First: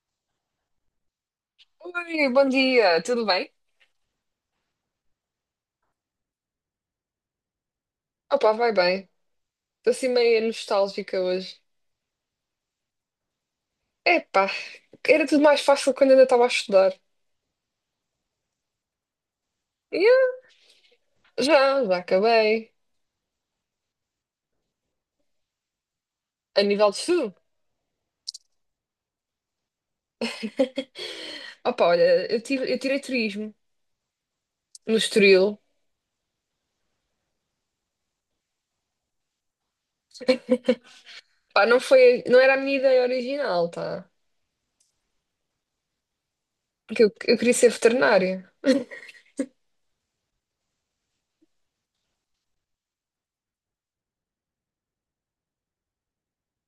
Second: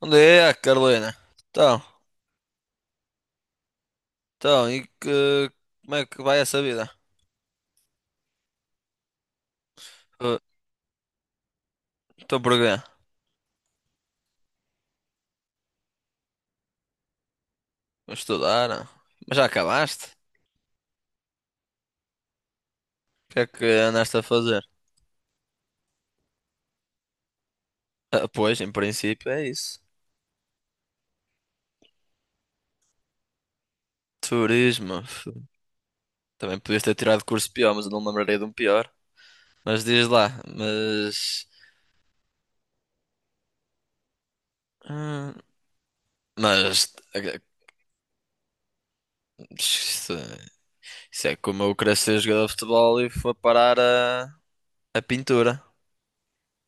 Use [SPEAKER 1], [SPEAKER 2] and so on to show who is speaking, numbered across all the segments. [SPEAKER 1] Onde é, Carolina? Então,
[SPEAKER 2] Oi, bom dia, tudo bem?
[SPEAKER 1] então, como é que vai essa vida?
[SPEAKER 2] Opa, vai bem. Estou assim
[SPEAKER 1] Uh,
[SPEAKER 2] meio nostálgica hoje.
[SPEAKER 1] Estou por quê?
[SPEAKER 2] Epá, era tudo mais fácil quando ainda estava a estudar.
[SPEAKER 1] Vou estudar? Ah. Mas já
[SPEAKER 2] Yeah,
[SPEAKER 1] acabaste?
[SPEAKER 2] já acabei.
[SPEAKER 1] O que é que andaste a fazer?
[SPEAKER 2] A nível de estudo.
[SPEAKER 1] Ah, pois, em princípio é isso.
[SPEAKER 2] Opa, olha, eu tirei turismo no
[SPEAKER 1] Turismo.
[SPEAKER 2] Estoril.
[SPEAKER 1] Também podias ter tirado curso pior, mas eu não me lembrarei de um pior. Mas diz lá
[SPEAKER 2] Pá, não foi, não era a minha ideia original, tá?
[SPEAKER 1] hum, mas...
[SPEAKER 2] Porque eu
[SPEAKER 1] eh,
[SPEAKER 2] queria ser veterinária.
[SPEAKER 1] Isso, isso é como eu querer ser jogador de futebol e foi parar a pintura.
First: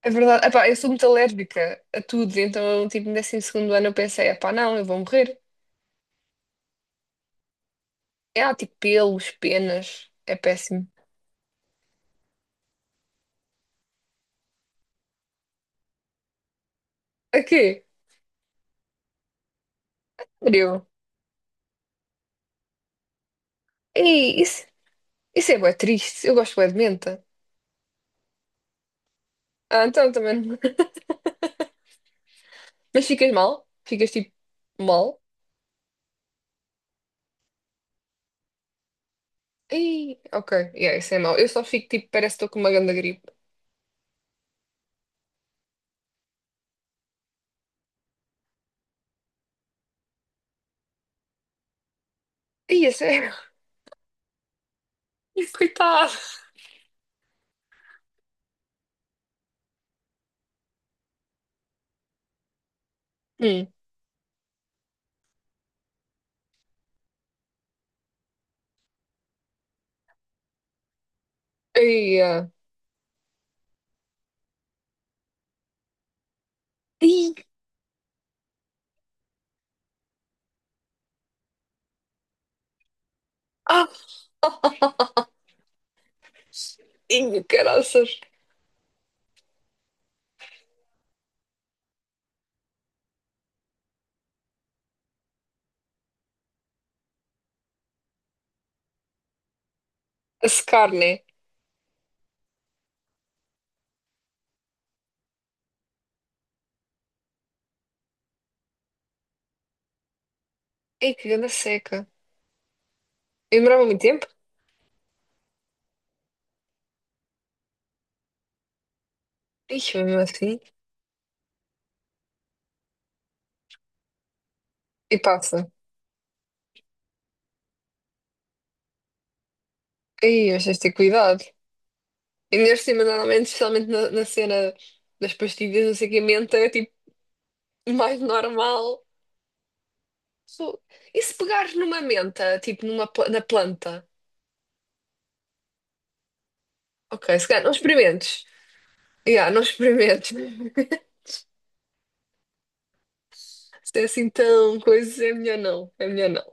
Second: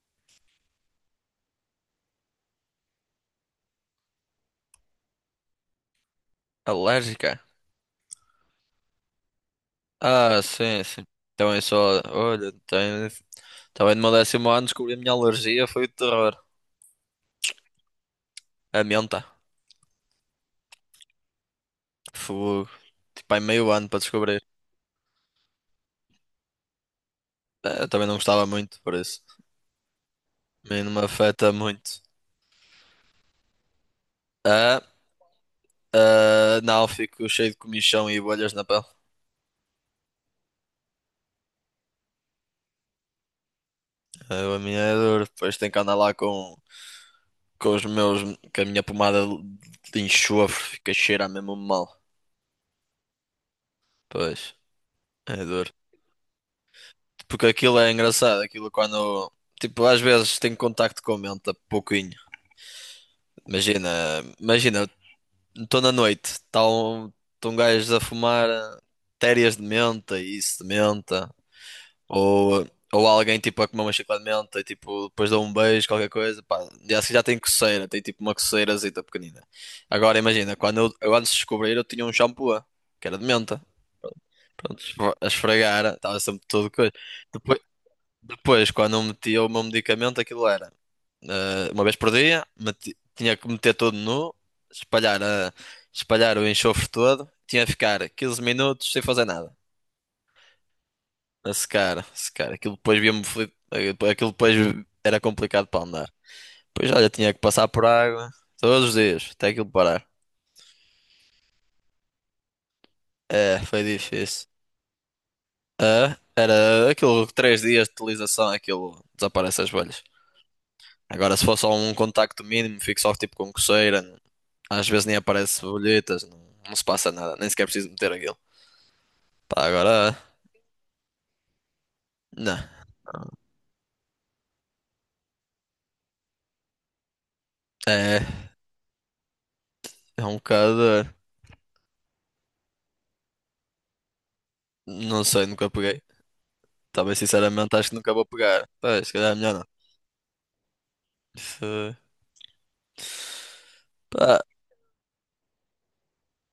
[SPEAKER 2] É verdade, epá, eu sou muito alérgica a tudo, então, tipo, no 12.º segundo ano eu pensei, epá, não, eu vou morrer.
[SPEAKER 1] Alérgica.
[SPEAKER 2] É, ah, tipo, pelos, penas, é
[SPEAKER 1] Ah, sim,
[SPEAKER 2] péssimo.
[SPEAKER 1] sim. Então é só. Olha. Também no meu décimo ano descobri a minha alergia, foi o terror.
[SPEAKER 2] A quê?
[SPEAKER 1] A menta.
[SPEAKER 2] Frio.
[SPEAKER 1] Fogo. Tipo, há meio ano para
[SPEAKER 2] Ei,
[SPEAKER 1] descobrir.
[SPEAKER 2] isso é bué triste. Eu gosto bué de menta.
[SPEAKER 1] Eu também não gostava muito, por isso.
[SPEAKER 2] Ah, então também.
[SPEAKER 1] A mim não me afeta muito.
[SPEAKER 2] Mas ficas mal? Ficas tipo
[SPEAKER 1] Ah,
[SPEAKER 2] mal?
[SPEAKER 1] ah, não, fico cheio de comichão e bolhas na pele.
[SPEAKER 2] Ei, ok. Yeah, isso é mau. Eu só fico tipo, parece que estou com uma grande gripe.
[SPEAKER 1] Ah, a minha é dura. Depois tenho que andar lá com os meus. Com a minha pomada de enxofre, fica cheira mesmo mal.
[SPEAKER 2] Ei, é sério?
[SPEAKER 1] Pois, é
[SPEAKER 2] Ih,
[SPEAKER 1] duro.
[SPEAKER 2] coitado.
[SPEAKER 1] Porque aquilo é engraçado, aquilo quando, tipo, às vezes tenho contacto com a mente pouquinho.
[SPEAKER 2] Hum.
[SPEAKER 1] Imagina, imagina, estou na noite, está um, tão gajos a fumar térias de menta e isso de menta,
[SPEAKER 2] Ei, ah.
[SPEAKER 1] ou, ou alguém tipo a comer uma chiclete de menta e tipo, depois dá um beijo, qualquer coisa, pá, já
[SPEAKER 2] Ih,
[SPEAKER 1] tem coceira, tem tipo uma coceirazita pequenina. Agora imagina, quando eu antes de descobrir eu tinha um shampoo, que era de menta.
[SPEAKER 2] ah.
[SPEAKER 1] Pronto, a esfregar, estava sempre todo coisa.
[SPEAKER 2] Ih, caraças.
[SPEAKER 1] Depois, quando eu metia o meu medicamento, aquilo era uma vez por dia, tinha que meter todo nu, espalhar, espalhar o enxofre todo, tinha que ficar 15 minutos sem fazer nada,
[SPEAKER 2] A secar, né?
[SPEAKER 1] a secar, a secar. Aquilo depois via-me, aquilo depois era complicado para andar. Depois, olha, tinha que passar por água todos os dias, até aquilo parar.
[SPEAKER 2] Ei, que grande seca. E
[SPEAKER 1] É, foi
[SPEAKER 2] demorava muito tempo?
[SPEAKER 1] difícil. É, era aquilo, 3 dias de utilização, aquilo desaparece as bolhas.
[SPEAKER 2] Ixi, mesmo assim.
[SPEAKER 1] Agora, se for só um contacto mínimo, fico só tipo com coceira. Às vezes nem
[SPEAKER 2] E
[SPEAKER 1] aparece
[SPEAKER 2] passa.
[SPEAKER 1] bolhetas, não, não se passa nada, nem sequer preciso meter aquilo. Pá, agora,
[SPEAKER 2] Ei, mas tens de ter cuidado. E
[SPEAKER 1] não.
[SPEAKER 2] neste cima, normalmente, especialmente na cena das pastilhas, não sei o que, a menta, é tipo mais
[SPEAKER 1] É,
[SPEAKER 2] normal.
[SPEAKER 1] é um
[SPEAKER 2] Fogo.
[SPEAKER 1] bocado.
[SPEAKER 2] E se pegares numa menta, tipo numa, na planta?
[SPEAKER 1] Não sei, nunca peguei. Talvez,
[SPEAKER 2] Ok, se calhar não
[SPEAKER 1] sinceramente, acho que nunca vou
[SPEAKER 2] experimentes.
[SPEAKER 1] pegar. Pá, se calhar é
[SPEAKER 2] Yeah,
[SPEAKER 1] melhor
[SPEAKER 2] não
[SPEAKER 1] não.
[SPEAKER 2] experimentes.
[SPEAKER 1] Se...
[SPEAKER 2] Se é assim
[SPEAKER 1] Pá,
[SPEAKER 2] tão coisa, é melhor não. É melhor não.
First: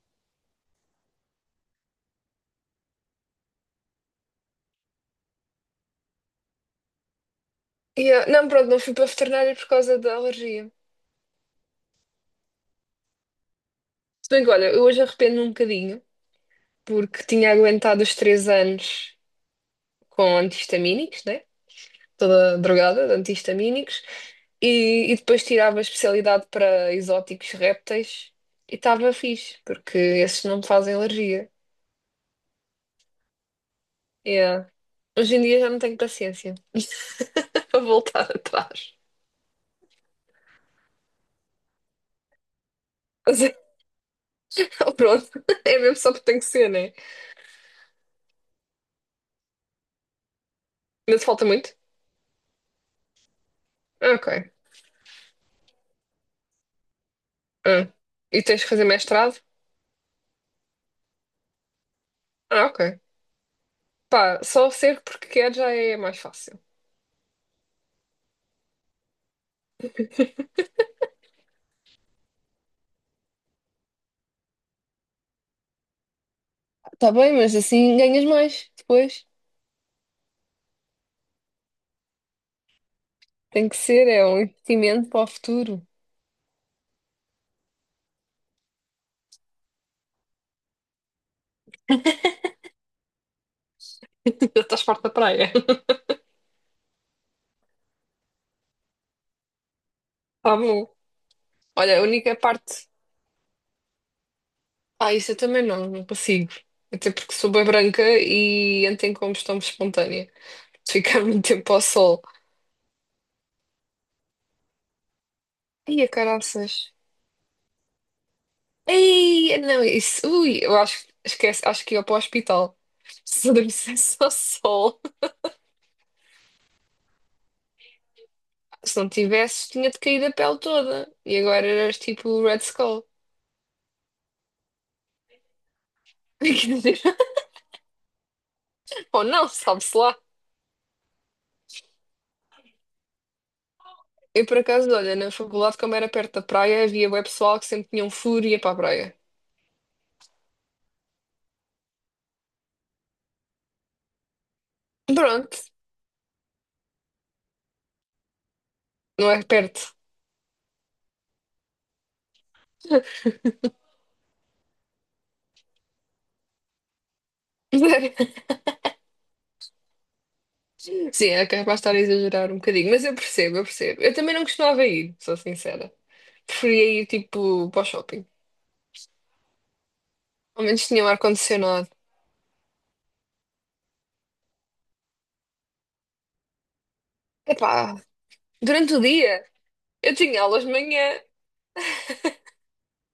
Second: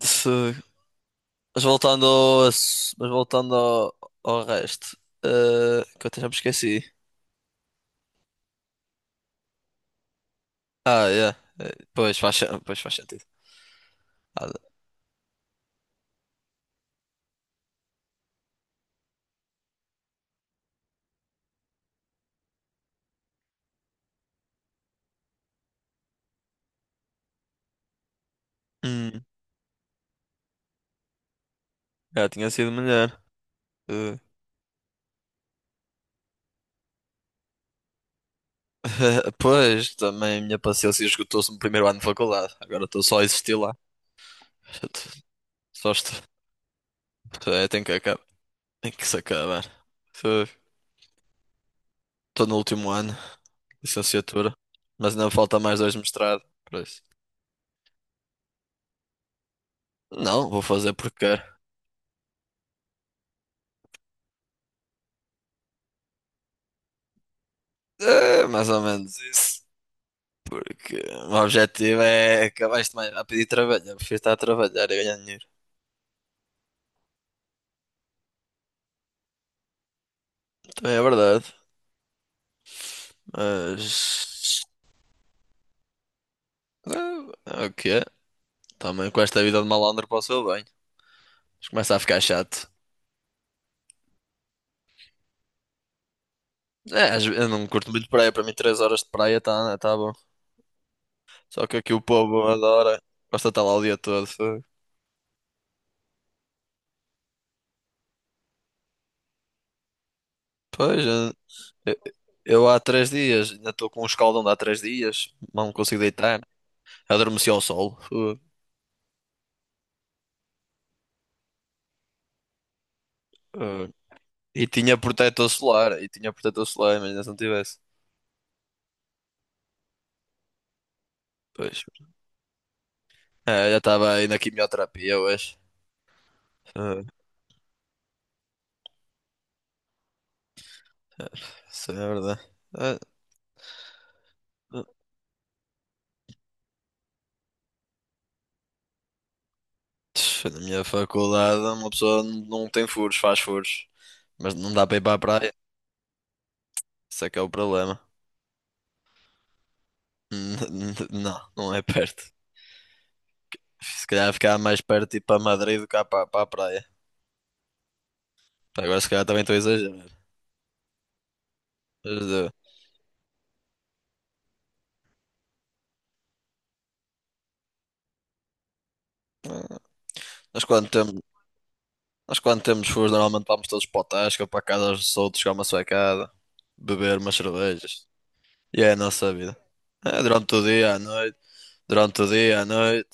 [SPEAKER 1] se... Mas voltando ao resto, que eu até já me esqueci.
[SPEAKER 2] Yeah, não, pronto, não fui para a veterinária por causa da alergia.
[SPEAKER 1] Ah, yeah. Pois faz sentido.
[SPEAKER 2] Se bem
[SPEAKER 1] Ah,
[SPEAKER 2] que, olha, eu hoje arrependo um bocadinho, porque tinha aguentado os três anos com antihistamínicos, né? Toda drogada de antihistamínicos. E depois tirava a especialidade para exóticos répteis e estava
[SPEAKER 1] hum,
[SPEAKER 2] fixe, porque esses não me fazem alergia.
[SPEAKER 1] já tinha sido melhor. Eh,
[SPEAKER 2] Yeah. Hoje em dia já não tenho paciência para voltar atrás.
[SPEAKER 1] Pois, também a minha paciência esgotou-se no primeiro ano de faculdade. Agora estou só a
[SPEAKER 2] Mas
[SPEAKER 1] existir
[SPEAKER 2] é-
[SPEAKER 1] lá.
[SPEAKER 2] pronto, é
[SPEAKER 1] Só
[SPEAKER 2] mesmo só
[SPEAKER 1] estou.
[SPEAKER 2] porque tem que ser, né?
[SPEAKER 1] É, tem que acabar. Tem que se acabar.
[SPEAKER 2] Ainda te falta muito?
[SPEAKER 1] Estou no último ano.
[SPEAKER 2] Ah, ok.
[SPEAKER 1] Licenciatura. Mas ainda falta mais dois mestrado. Por isso.
[SPEAKER 2] Ah. E tens que fazer mestrado?
[SPEAKER 1] Não, vou fazer porque quero.
[SPEAKER 2] Ah, ok. Pá, só ser porque quer já é mais fácil.
[SPEAKER 1] É mais ou menos isso. Porque o objetivo é acabar isto mais rápido e trabalhar. Eu prefiro estar a trabalhar e ganhar dinheiro.
[SPEAKER 2] Tá bem, mas assim ganhas mais depois.
[SPEAKER 1] Também é verdade.
[SPEAKER 2] Tem que ser, é um
[SPEAKER 1] Mas.
[SPEAKER 2] investimento para o futuro.
[SPEAKER 1] É, é o que é. Também com esta vida de malandro para o bem. Mas começa a ficar chato.
[SPEAKER 2] Já estás farta da praia.
[SPEAKER 1] É, eu não curto muito praia. Para mim, 3 horas de praia tá bom.
[SPEAKER 2] Tá bom.
[SPEAKER 1] Só que aqui
[SPEAKER 2] Olha,
[SPEAKER 1] o
[SPEAKER 2] a única
[SPEAKER 1] povo
[SPEAKER 2] parte.
[SPEAKER 1] adora. Gosta de estar lá o dia todo.
[SPEAKER 2] Ah, isso eu também não, não consigo. Até porque sou bem branca e entro em combustão espontânea. De
[SPEAKER 1] Pois,
[SPEAKER 2] ficar muito tempo ao
[SPEAKER 1] eu,
[SPEAKER 2] sol.
[SPEAKER 1] eu há 3 dias, ainda estou com um escaldão de há 3 dias, não
[SPEAKER 2] Ai,
[SPEAKER 1] consigo
[SPEAKER 2] a
[SPEAKER 1] deitar.
[SPEAKER 2] caraças.
[SPEAKER 1] Adormeci ao sol.
[SPEAKER 2] Ei, não, isso. Ui, eu acho, esquece, acho que ia para o hospital. Se
[SPEAKER 1] Eh,
[SPEAKER 2] adormecesse ao
[SPEAKER 1] E tinha
[SPEAKER 2] sol.
[SPEAKER 1] protetor solar, e tinha protetor solar, imagina se não tivesse.
[SPEAKER 2] Se não tivesse, tinha-te caído a pele toda. E agora
[SPEAKER 1] Pois,
[SPEAKER 2] eras tipo o Red Skull.
[SPEAKER 1] é, já estava aí na quimioterapia hoje.
[SPEAKER 2] Quer dizer,
[SPEAKER 1] Eh,
[SPEAKER 2] ou não, sabe-se lá.
[SPEAKER 1] Isso é verdade. Eh,
[SPEAKER 2] Eu, por
[SPEAKER 1] eh,
[SPEAKER 2] acaso, olha, na faculdade, como era perto da praia, havia bué pessoal que sempre tinham um e ia para a praia.
[SPEAKER 1] Na minha faculdade, uma pessoa não tem furos, faz furos. Mas não dá para ir para a praia.
[SPEAKER 2] Pronto,
[SPEAKER 1] Isso é que é o problema.
[SPEAKER 2] não é perto.
[SPEAKER 1] Não, não é perto. Se calhar ficava mais perto de ir para Madrid do que para a praia. Pá, agora se calhar também estou a exagerar.
[SPEAKER 2] Sim, é capaz de estar a
[SPEAKER 1] Mas,
[SPEAKER 2] exagerar um bocadinho, mas eu percebo, eu percebo. Eu também não costumava ir, sou sincera. Preferia ir tipo para o shopping.
[SPEAKER 1] Nós
[SPEAKER 2] Ao menos
[SPEAKER 1] quando
[SPEAKER 2] tinha um
[SPEAKER 1] temos,
[SPEAKER 2] ar-condicionado.
[SPEAKER 1] nós quando temos furos, normalmente vamos todos para o Tasca, para a casa dos outros, chegar uma suecada, beber umas
[SPEAKER 2] Epá,
[SPEAKER 1] cervejas. E é
[SPEAKER 2] durante
[SPEAKER 1] a
[SPEAKER 2] o
[SPEAKER 1] nossa
[SPEAKER 2] dia
[SPEAKER 1] vida.
[SPEAKER 2] eu
[SPEAKER 1] É,
[SPEAKER 2] tinha
[SPEAKER 1] durante o
[SPEAKER 2] aulas de
[SPEAKER 1] dia, à
[SPEAKER 2] manhã.
[SPEAKER 1] noite, durante o dia, à noite.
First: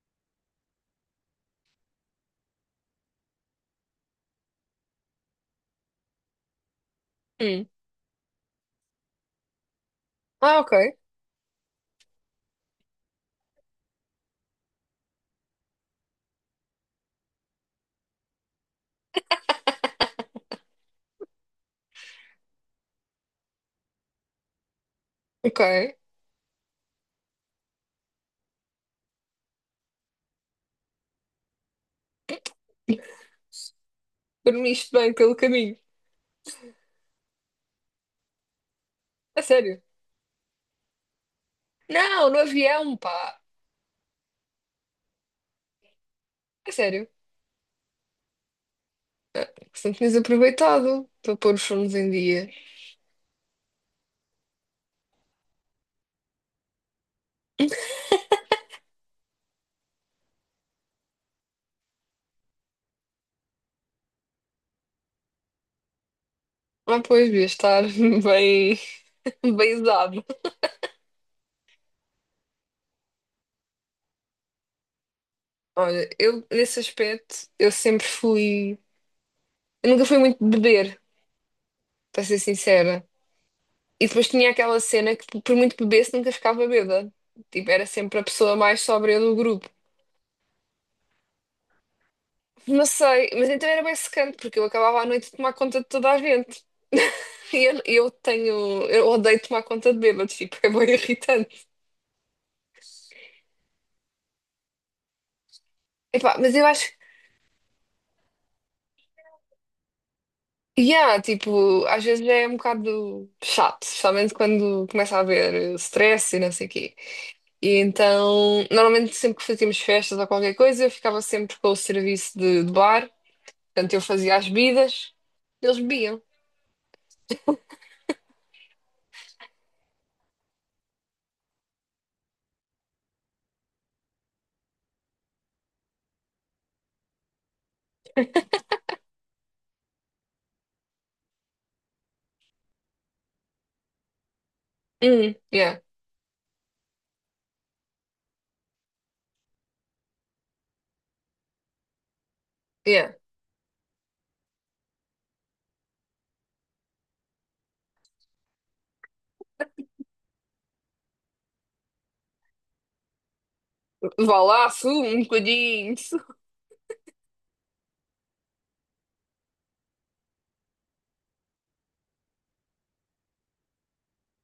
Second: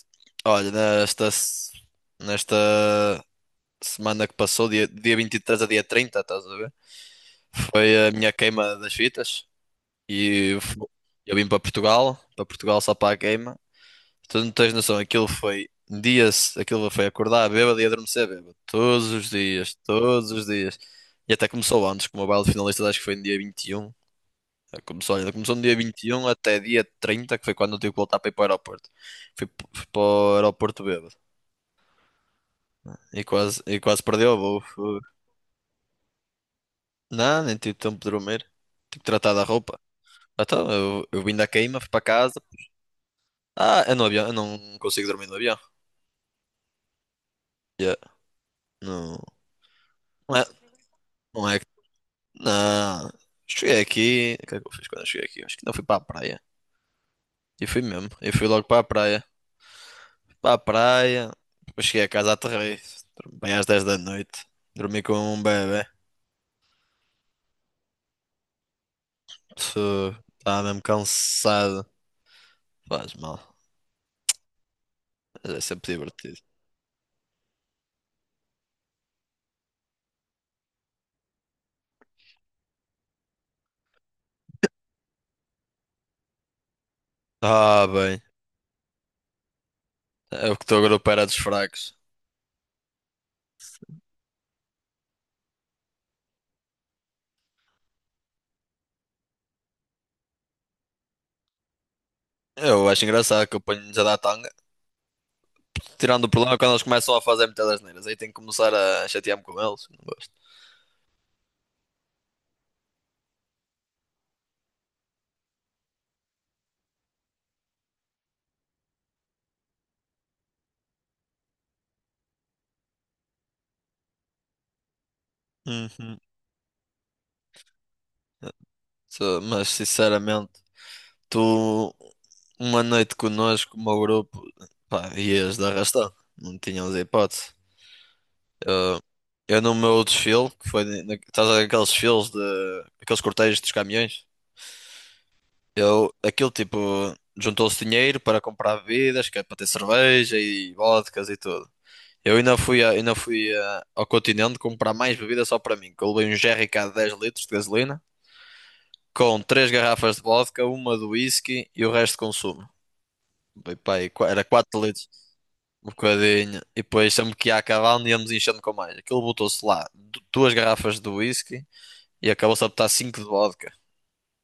[SPEAKER 1] Olha, nesta, se- nesta semana que passou, dia 23 a dia 30, estás a ver?
[SPEAKER 2] Hum.
[SPEAKER 1] Foi a minha queima das fitas. E
[SPEAKER 2] Ah, ok,
[SPEAKER 1] fo- eu vim para Portugal só para a queima. Tu não tens noção, aquilo foi dias, aquilo foi acordar bêbado e adormecer bêbado. Todos os dias, todos os dias. E até começou antes, como o baile de finalistas acho que foi no dia 21. Começou, olha, começou
[SPEAKER 2] ok.
[SPEAKER 1] no dia 21 até dia 30 que foi quando eu tive que voltar para ir para o aeroporto. Fui para o aeroporto bêbado. E quase perdeu o voo.
[SPEAKER 2] Dormiste bem pelo caminho.
[SPEAKER 1] Não, nem tive tempo de dormir. Tive que tratar
[SPEAKER 2] A
[SPEAKER 1] da roupa.
[SPEAKER 2] sério.
[SPEAKER 1] Então, eu vim da queima, fui para
[SPEAKER 2] Não, no
[SPEAKER 1] casa.
[SPEAKER 2] avião, pá.
[SPEAKER 1] Ah, é no avião, eu não consigo dormir no avião.
[SPEAKER 2] A sério.
[SPEAKER 1] Yeah. Não,
[SPEAKER 2] Ah, que se não tinhas
[SPEAKER 1] não é,
[SPEAKER 2] aproveitado para
[SPEAKER 1] não
[SPEAKER 2] pôr
[SPEAKER 1] é
[SPEAKER 2] os fones em dia.
[SPEAKER 1] Não, cheguei aqui. O que é que eu fiz quando eu cheguei aqui? Acho que não fui para a praia. E fui mesmo. Eu fui logo para a praia. Fui para a praia. Depois cheguei a casa, aterrei. Dormi bem às 10 da noite. Dormi como um bebé.
[SPEAKER 2] Ah, pois, devia estar bem, bem usado.
[SPEAKER 1] Estava mesmo cansado. Faz mal. Mas é sempre
[SPEAKER 2] Olha,
[SPEAKER 1] divertido.
[SPEAKER 2] eu nesse aspecto eu sempre fui. Eu nunca fui muito beber, para ser sincera. E depois tinha aquela cena que, por muito que bebesse, nunca ficava bêbada. Tipo, era
[SPEAKER 1] Ah,
[SPEAKER 2] sempre
[SPEAKER 1] bem.
[SPEAKER 2] a pessoa mais sóbria do grupo.
[SPEAKER 1] É o que estou agora para dos fracos.
[SPEAKER 2] Não sei, mas então era bem secante, porque eu acabava à noite de tomar conta de toda a gente. E eu tenho. Eu odeio tomar conta de bêbados, tipo, é bem irritante.
[SPEAKER 1] Eu acho engraçado que eu ponho-lhes a dar tanga. Tirando o
[SPEAKER 2] Epá, mas
[SPEAKER 1] problema
[SPEAKER 2] eu
[SPEAKER 1] quando eles
[SPEAKER 2] acho.
[SPEAKER 1] começam a fazer muitas asneiras. Aí tenho que começar a chatear-me com eles. Não gosto.
[SPEAKER 2] Yeah, tipo, às vezes é um bocado chato, especialmente quando começa a haver stress e não sei o quê. E então, normalmente sempre que fazíamos festas ou qualquer coisa, eu ficava sempre com o serviço de bar. Portanto, eu fazia as bebidas, eles
[SPEAKER 1] Uhum.
[SPEAKER 2] bebiam.
[SPEAKER 1] Mas sinceramente, tu uma noite connosco, o meu grupo, pá, ias de arrastão, não tínhamos hipótese. Eu no meu desfile, que foi na, estás a ver aqueles desfiles de aqueles cortejos dos caminhões,
[SPEAKER 2] Yeah,
[SPEAKER 1] eu aquilo tipo juntou-se dinheiro para comprar bebidas, que é para ter cerveja e vodkas e tudo. Eu ainda fui, a-
[SPEAKER 2] yeah.
[SPEAKER 1] ainda fui a- ao continente comprar mais bebida só para mim, que eu levei um jerrycan de 10 litros de gasolina, com 3 garrafas de vodka, uma de whisky e o resto de consumo. Foi pá, aí
[SPEAKER 2] Vá
[SPEAKER 1] era
[SPEAKER 2] lá,
[SPEAKER 1] 4
[SPEAKER 2] sumo
[SPEAKER 1] litros,
[SPEAKER 2] um
[SPEAKER 1] um
[SPEAKER 2] bocadinho.
[SPEAKER 1] bocadinho. E depois sempre que ia acabando íamos enchendo com mais. Aquilo botou-se lá 2 garrafas de whisky e acabou-se a botar 5 de vodka.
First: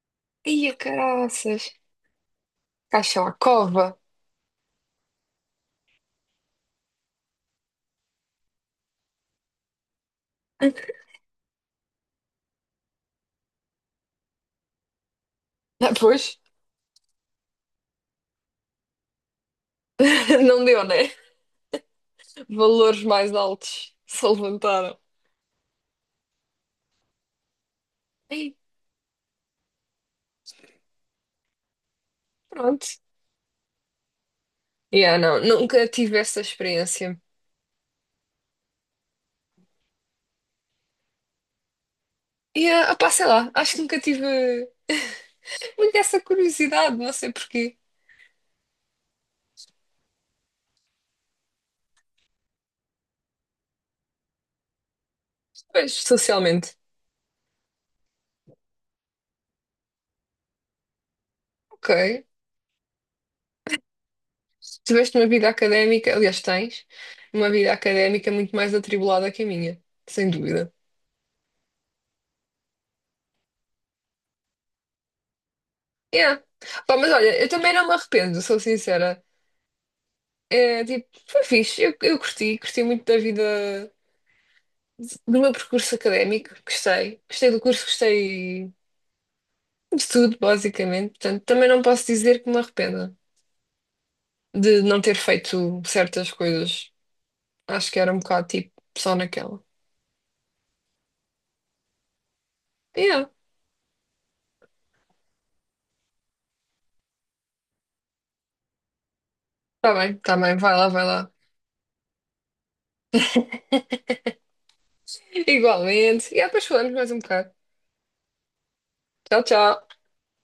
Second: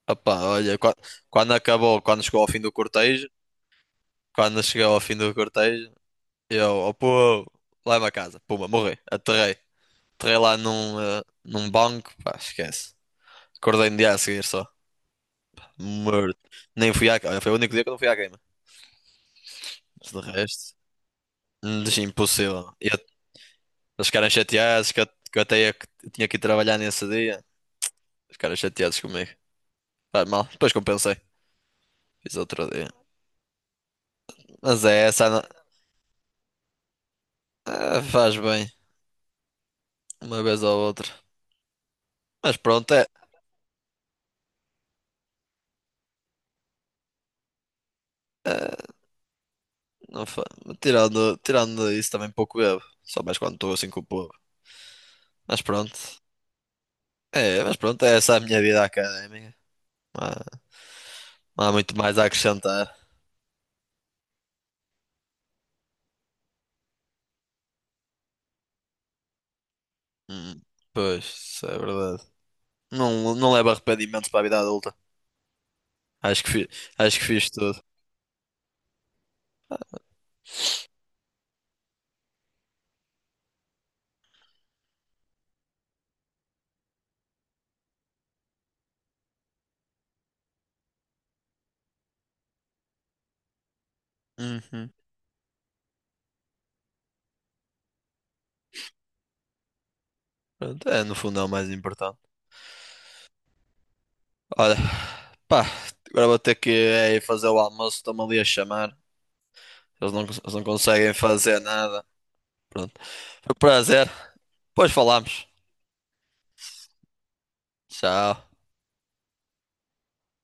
[SPEAKER 1] Opá,
[SPEAKER 2] Ia
[SPEAKER 1] olha, qua- quando,
[SPEAKER 2] caraças.
[SPEAKER 1] acabou, quando chegou ao fim do
[SPEAKER 2] Caixa
[SPEAKER 1] cortejo,
[SPEAKER 2] à cova.
[SPEAKER 1] quando chegou ao fim do cortejo, eu, oh, pô, lá é uma casa, puma, morri, aterrei. Entrei lá num banco, pá, esquece. Acordei no dia a seguir só.
[SPEAKER 2] Ah,
[SPEAKER 1] Morto.
[SPEAKER 2] pois,
[SPEAKER 1] Nem fui à queima. Foi o único dia que eu não fui à queima. Mas de
[SPEAKER 2] não
[SPEAKER 1] resto,
[SPEAKER 2] deu, né?
[SPEAKER 1] deixa impossível. E eu-
[SPEAKER 2] Valores mais altos
[SPEAKER 1] eles
[SPEAKER 2] se
[SPEAKER 1] ficaram chateados
[SPEAKER 2] levantaram.
[SPEAKER 1] que que tinha que ir trabalhar nesse dia. Eles ficaram
[SPEAKER 2] Ei,
[SPEAKER 1] chateados comigo. Faz mal. Depois compensei. Fiz outro
[SPEAKER 2] pronto.
[SPEAKER 1] dia. Mas é
[SPEAKER 2] Yeah,
[SPEAKER 1] essa.
[SPEAKER 2] não,
[SPEAKER 1] não-
[SPEAKER 2] nunca tive essa experiência.
[SPEAKER 1] ah, faz bem. Uma vez ou outra. Mas
[SPEAKER 2] E,
[SPEAKER 1] pronto,
[SPEAKER 2] ah,
[SPEAKER 1] é.
[SPEAKER 2] pá, sei lá, acho que nunca tive muito essa curiosidade, não sei porquê.
[SPEAKER 1] É, não fa... tirando, tirando isso também pouco bebo. Só mais quando estou assim com o povo. Mas
[SPEAKER 2] Pois,
[SPEAKER 1] pronto.
[SPEAKER 2] socialmente.
[SPEAKER 1] É, mas pronto, é essa a minha vida académica. Ah, não há
[SPEAKER 2] Ok.
[SPEAKER 1] muito mais a acrescentar.
[SPEAKER 2] Se tiveste uma vida académica, aliás, tens uma vida académica muito mais atribulada que a minha, sem
[SPEAKER 1] Hum,
[SPEAKER 2] dúvida.
[SPEAKER 1] Pois, isso é verdade. Não, não leva arrependimentos para a vida adulta.
[SPEAKER 2] Yeah.
[SPEAKER 1] Acho que fiz,
[SPEAKER 2] Pá, mas
[SPEAKER 1] acho que
[SPEAKER 2] olha,
[SPEAKER 1] fiz
[SPEAKER 2] eu também
[SPEAKER 1] tudo.
[SPEAKER 2] não me arrependo, sou sincera. É tipo, foi fixe, eu curti, curti muito da vida, do meu percurso académico, gostei, gostei do curso, gostei de tudo, basicamente. Portanto, também não posso dizer que me arrependa de
[SPEAKER 1] Uhum.
[SPEAKER 2] não ter feito certas coisas. Acho que era um bocado tipo, só naquela.
[SPEAKER 1] Pronto, é, no fundo é o mais importante.
[SPEAKER 2] Yeah,
[SPEAKER 1] Olha, pá, agora vou ter que é, ir fazer o almoço. Estão-me ali a chamar. Eles não,
[SPEAKER 2] tá
[SPEAKER 1] cons- eles
[SPEAKER 2] bem,
[SPEAKER 1] não
[SPEAKER 2] vai lá, vai
[SPEAKER 1] conseguem
[SPEAKER 2] lá.
[SPEAKER 1] fazer nada. Pronto. Foi um prazer. Depois falamos.
[SPEAKER 2] Igualmente. E depois falamos mais um bocado.
[SPEAKER 1] Tchau.
[SPEAKER 2] Tchau, tchau.